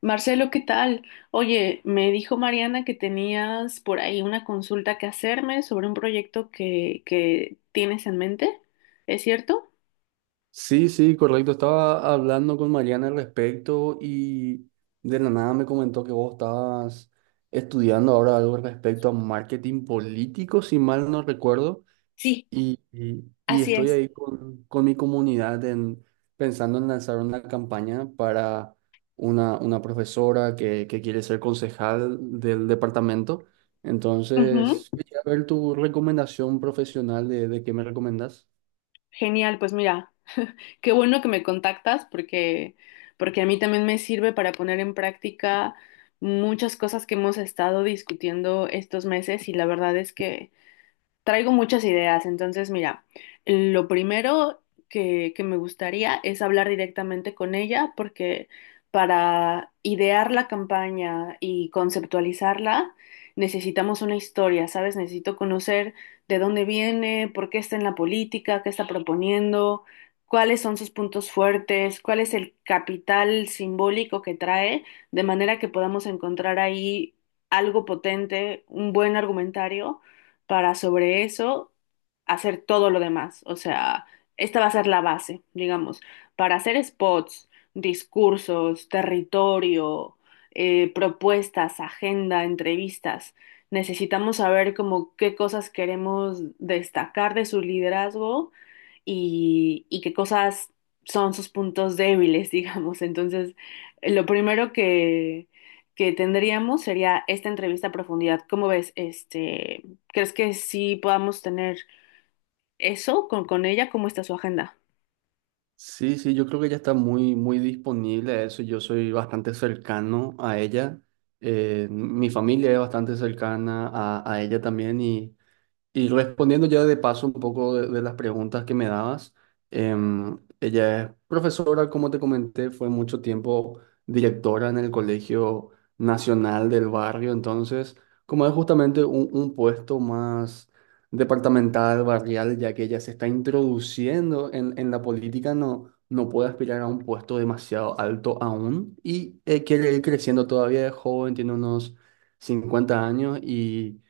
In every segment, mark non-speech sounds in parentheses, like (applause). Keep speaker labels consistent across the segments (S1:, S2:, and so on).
S1: Marcelo, ¿qué tal? Oye, me dijo Mariana que tenías por ahí una consulta que hacerme sobre un proyecto que tienes en mente, ¿es cierto?
S2: Sí, sí, correcto. Estaba hablando con Mariana al respecto y de la nada me comentó que vos estabas estudiando ahora algo respecto a marketing político, si mal no recuerdo,
S1: Sí,
S2: y
S1: así
S2: estoy
S1: es.
S2: ahí con mi comunidad en, pensando en lanzar una campaña para una profesora que quiere ser concejal del departamento.
S1: Ujú.
S2: Entonces, quería ver tu recomendación profesional de qué me recomendás.
S1: Genial, pues mira, qué bueno que me contactas porque a mí también me sirve para poner en práctica muchas cosas que hemos estado discutiendo estos meses y la verdad es que traigo muchas ideas. Entonces mira, lo primero que me gustaría es hablar directamente con ella porque para idear la campaña y conceptualizarla necesitamos una historia, ¿sabes? Necesito conocer de dónde viene, por qué está en la política, qué está proponiendo, cuáles son sus puntos fuertes, cuál es el capital simbólico que trae, de manera que podamos encontrar ahí algo potente, un buen argumentario para sobre eso hacer todo lo demás. O sea, esta va a ser la base, digamos, para hacer spots, discursos, territorio, propuestas, agenda, entrevistas. Necesitamos saber como qué cosas queremos destacar de su liderazgo y qué cosas son sus puntos débiles, (laughs) digamos. Entonces, lo primero que tendríamos sería esta entrevista a profundidad. ¿Cómo ves? Este, ¿crees que sí podamos tener eso con ella? ¿Cómo está su agenda?
S2: Sí, sí, yo creo que ella está muy disponible a eso. Yo soy bastante cercano a ella. Mi familia es bastante cercana a ella también y respondiendo ya de paso un poco de las preguntas que me dabas, ella es profesora, como te comenté, fue mucho tiempo directora en el Colegio Nacional del Barrio. Entonces, como es justamente un puesto más departamental, barrial, ya que ella se está introduciendo en la política, no, no puede aspirar a un puesto demasiado alto aún y quiere ir creciendo todavía, es joven, tiene unos 50 años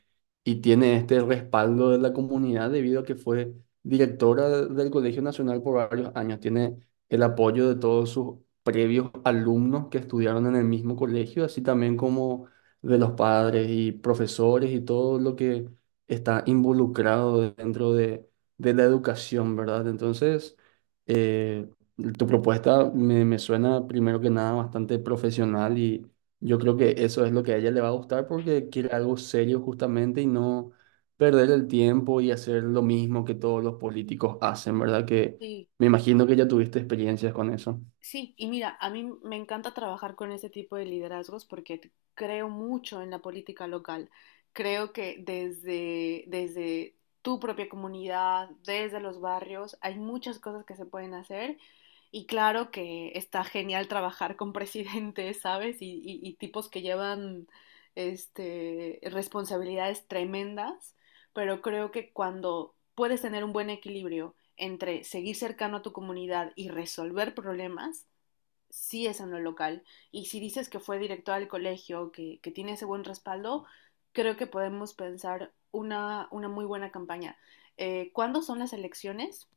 S2: y tiene este respaldo de la comunidad debido a que fue directora del Colegio Nacional por varios años. Tiene el apoyo de todos sus previos alumnos que estudiaron en el mismo colegio, así también como de los padres y profesores y todo lo que está involucrado dentro de la educación, ¿verdad? Entonces, eh, tu propuesta me suena primero que nada bastante profesional y yo creo que eso es lo que a ella le va a gustar porque quiere algo serio justamente y no perder el tiempo y hacer lo mismo que todos los políticos hacen, ¿verdad? Que
S1: Sí.
S2: me imagino que ya tuviste experiencias con eso.
S1: Sí, y mira, a mí me encanta trabajar con este tipo de liderazgos porque creo mucho en la política local. Creo que desde tu propia comunidad, desde los barrios, hay muchas cosas que se pueden hacer. Y claro que está genial trabajar con (laughs) presidentes, ¿sabes? Y tipos que llevan este, responsabilidades tremendas, pero creo que cuando puedes tener un buen equilibrio, entre seguir cercano a tu comunidad y resolver problemas, sí es en lo local. Y si dices que fue directora del colegio, que tiene ese buen respaldo, creo que podemos pensar una muy buena campaña. ¿Cuándo son las elecciones?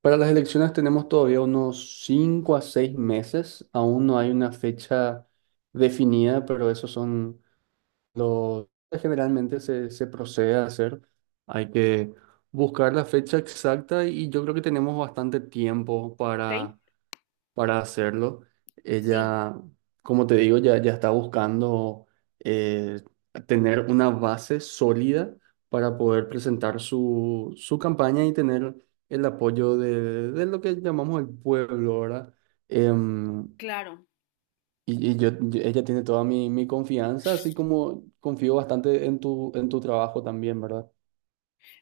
S2: Para las elecciones tenemos todavía unos 5 a 6 meses, aún no hay una fecha definida, pero esos son los que generalmente se procede a hacer. Hay que buscar la fecha exacta y yo creo que tenemos bastante tiempo
S1: Ok,
S2: para hacerlo.
S1: sí,
S2: Ella, como te digo, ya está buscando eh, tener una base sólida para poder presentar su campaña y tener el apoyo de lo que llamamos el pueblo, ¿verdad? Em,
S1: claro.
S2: y yo, ella tiene toda mi confianza, así como confío bastante en tu trabajo también, ¿verdad?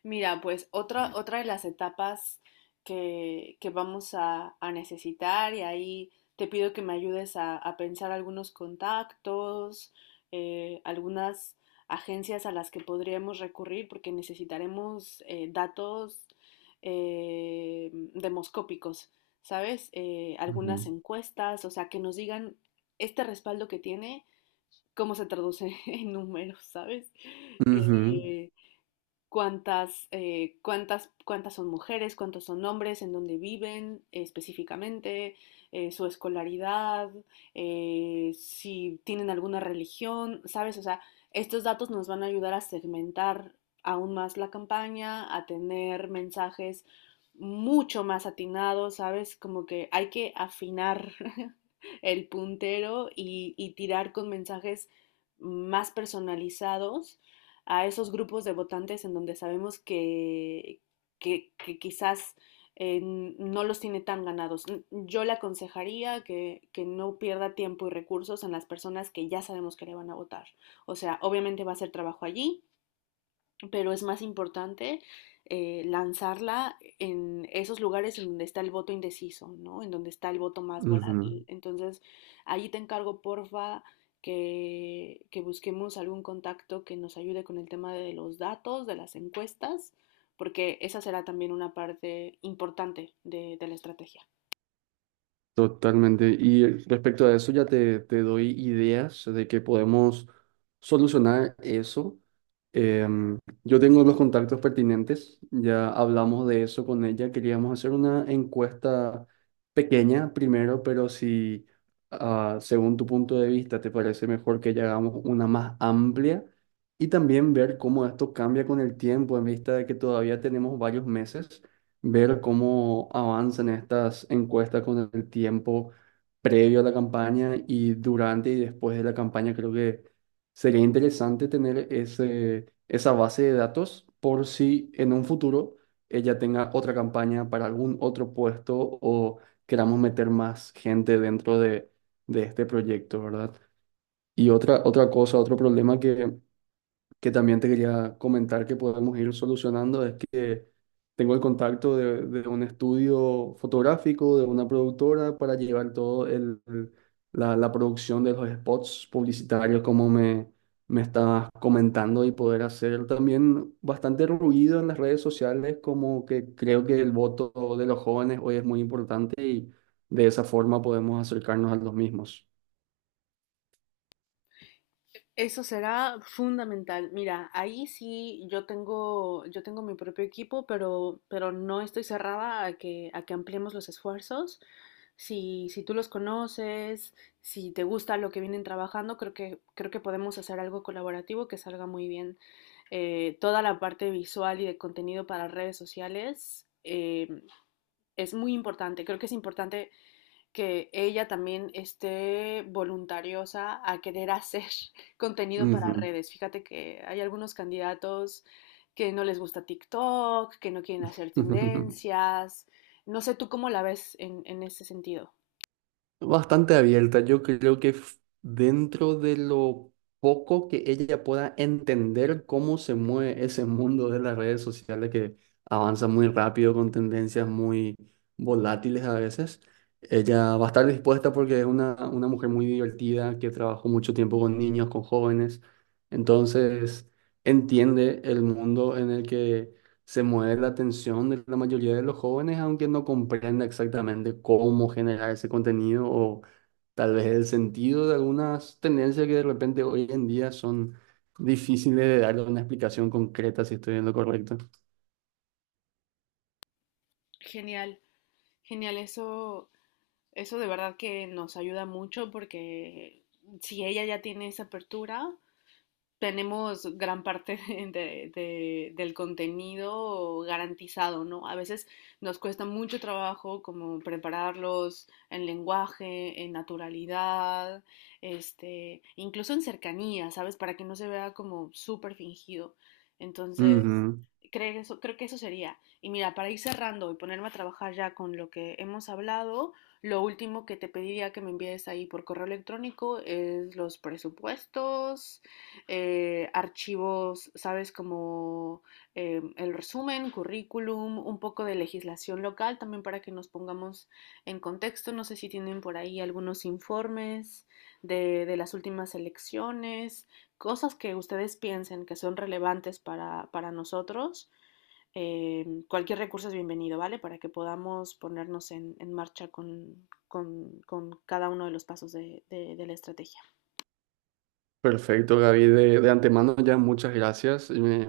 S1: Mira, pues otra de las etapas que vamos a necesitar y ahí te pido que me ayudes a pensar algunos contactos, algunas agencias a las que podríamos recurrir porque necesitaremos datos demoscópicos, ¿sabes? Algunas
S2: Ujú.
S1: encuestas, o sea, que nos digan este respaldo que tiene, cómo se traduce (laughs) en números, ¿sabes?
S2: Ujú,
S1: Eh, Cuántas, cuántas son mujeres, cuántos son hombres, en dónde viven específicamente, su escolaridad, si tienen alguna religión, ¿sabes? O sea, estos datos nos van a ayudar a segmentar aún más la campaña, a tener mensajes mucho más atinados, ¿sabes? Como que hay que afinar (laughs) el puntero y tirar con mensajes más personalizados a esos grupos de votantes en donde sabemos que quizás no los tiene tan ganados. Yo le aconsejaría que no pierda tiempo y recursos en las personas que ya sabemos que le van a votar. O sea, obviamente va a ser trabajo allí, pero es más importante lanzarla en esos lugares en donde está el voto indeciso, ¿no? En donde está el voto más
S2: ujú.
S1: volátil. Entonces, ahí te encargo, porfa, que busquemos algún contacto que nos ayude con el tema de los datos, de las encuestas, porque esa será también una parte importante de la estrategia.
S2: Totalmente. Y respecto a eso, ya te doy ideas de que podemos solucionar eso. Em, yo tengo los contactos pertinentes, ya hablamos de eso con ella. Queríamos hacer una encuesta pequeña primero, pero si ah, según tu punto de vista te parece mejor que ya hagamos una más amplia y también ver cómo esto cambia con el tiempo en vista de que todavía tenemos varios meses, ver cómo avanzan estas encuestas con el tiempo previo a la campaña y durante y después de la campaña. Creo que sería interesante tener ese, esa base de datos por si en un futuro ella tenga otra campaña para algún otro puesto o queramos meter más gente dentro de este proyecto, ¿verdad? Y otra, otra cosa, otro problema que también te quería comentar que podemos ir solucionando es que tengo el contacto de un estudio fotográfico, de una productora, para llevar todo el, la producción de los spots publicitarios, como me estabas comentando, y poder hacer también bastante ruido en las redes sociales, como que creo que el voto de los jóvenes hoy es muy importante y de esa forma podemos acercarnos a los mismos.
S1: Eso será fundamental. Mira, ahí sí yo tengo mi propio equipo, pero no estoy cerrada a que ampliemos los esfuerzos. Si tú los conoces, si te gusta lo que vienen trabajando, creo creo que podemos hacer algo colaborativo que salga muy bien. Toda la parte visual y de contenido para redes sociales es muy importante. Creo que es importante que ella también esté voluntariosa a querer hacer (laughs) contenido para
S2: Ujú.
S1: redes. Fíjate que hay algunos candidatos que no les gusta TikTok, que no quieren hacer
S2: (laughs)
S1: tendencias. No sé tú cómo la ves en ese sentido.
S2: Bastante abierta. Yo creo que dentro de lo poco que ella pueda entender cómo se mueve ese mundo de las redes sociales, que avanza muy rápido con tendencias muy volátiles a veces, ella va a estar dispuesta porque es una mujer muy divertida que trabajó mucho tiempo con niños, con jóvenes. Entonces, entiende el mundo en el que se mueve la atención de la mayoría de los jóvenes, aunque no comprenda exactamente cómo generar ese contenido o tal vez el sentido de algunas tendencias que de repente hoy en día son difíciles de darle una explicación concreta, si estoy en lo correcto.
S1: Genial, genial. Eso de verdad que nos ayuda mucho porque si ella ya tiene esa apertura, tenemos gran parte (laughs) del contenido garantizado, ¿no? A veces nos cuesta mucho trabajo como prepararlos en lenguaje, en naturalidad, este, incluso en cercanía, ¿sabes? Para que no se vea como súper fingido. Entonces,
S2: Ujú.
S1: creo que eso sería. Y mira, para ir cerrando y ponerme a trabajar ya con lo que hemos hablado, lo último que te pediría que me envíes ahí por correo electrónico es los presupuestos, archivos, ¿sabes? Como el resumen, currículum, un poco de legislación local también para que nos pongamos en contexto. No sé si tienen por ahí algunos informes de las últimas elecciones, cosas que ustedes piensen que son relevantes para nosotros. Cualquier recurso es bienvenido, ¿vale? Para que podamos ponernos en marcha con cada uno de los pasos de la estrategia.
S2: Perfecto, Gaby. De antemano ya muchas gracias.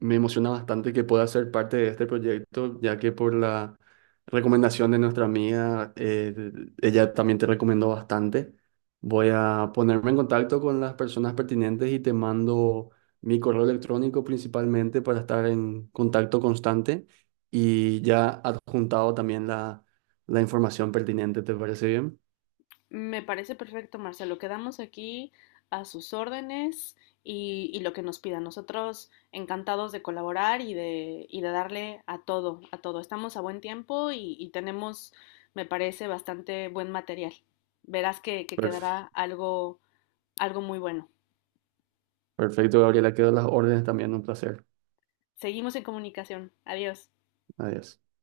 S2: Me emociona bastante que pueda ser parte de este proyecto, ya que por la recomendación de nuestra amiga, ella también te recomendó bastante. Voy a ponerme en contacto con las personas pertinentes y te mando mi correo electrónico principalmente para estar en contacto constante y ya adjuntado también la información pertinente. ¿Te parece bien?
S1: Me parece perfecto, Marcelo. Quedamos aquí a sus órdenes y lo que nos pidan. Nosotros encantados de colaborar y y de darle a todo, a todo. Estamos a buen tiempo y tenemos, me parece, bastante buen material. Verás que
S2: Perf-
S1: quedará algo, algo muy bueno.
S2: perfecto, Gabriela. Quedan las órdenes también. Un placer.
S1: Seguimos en comunicación. Adiós.
S2: Adiós.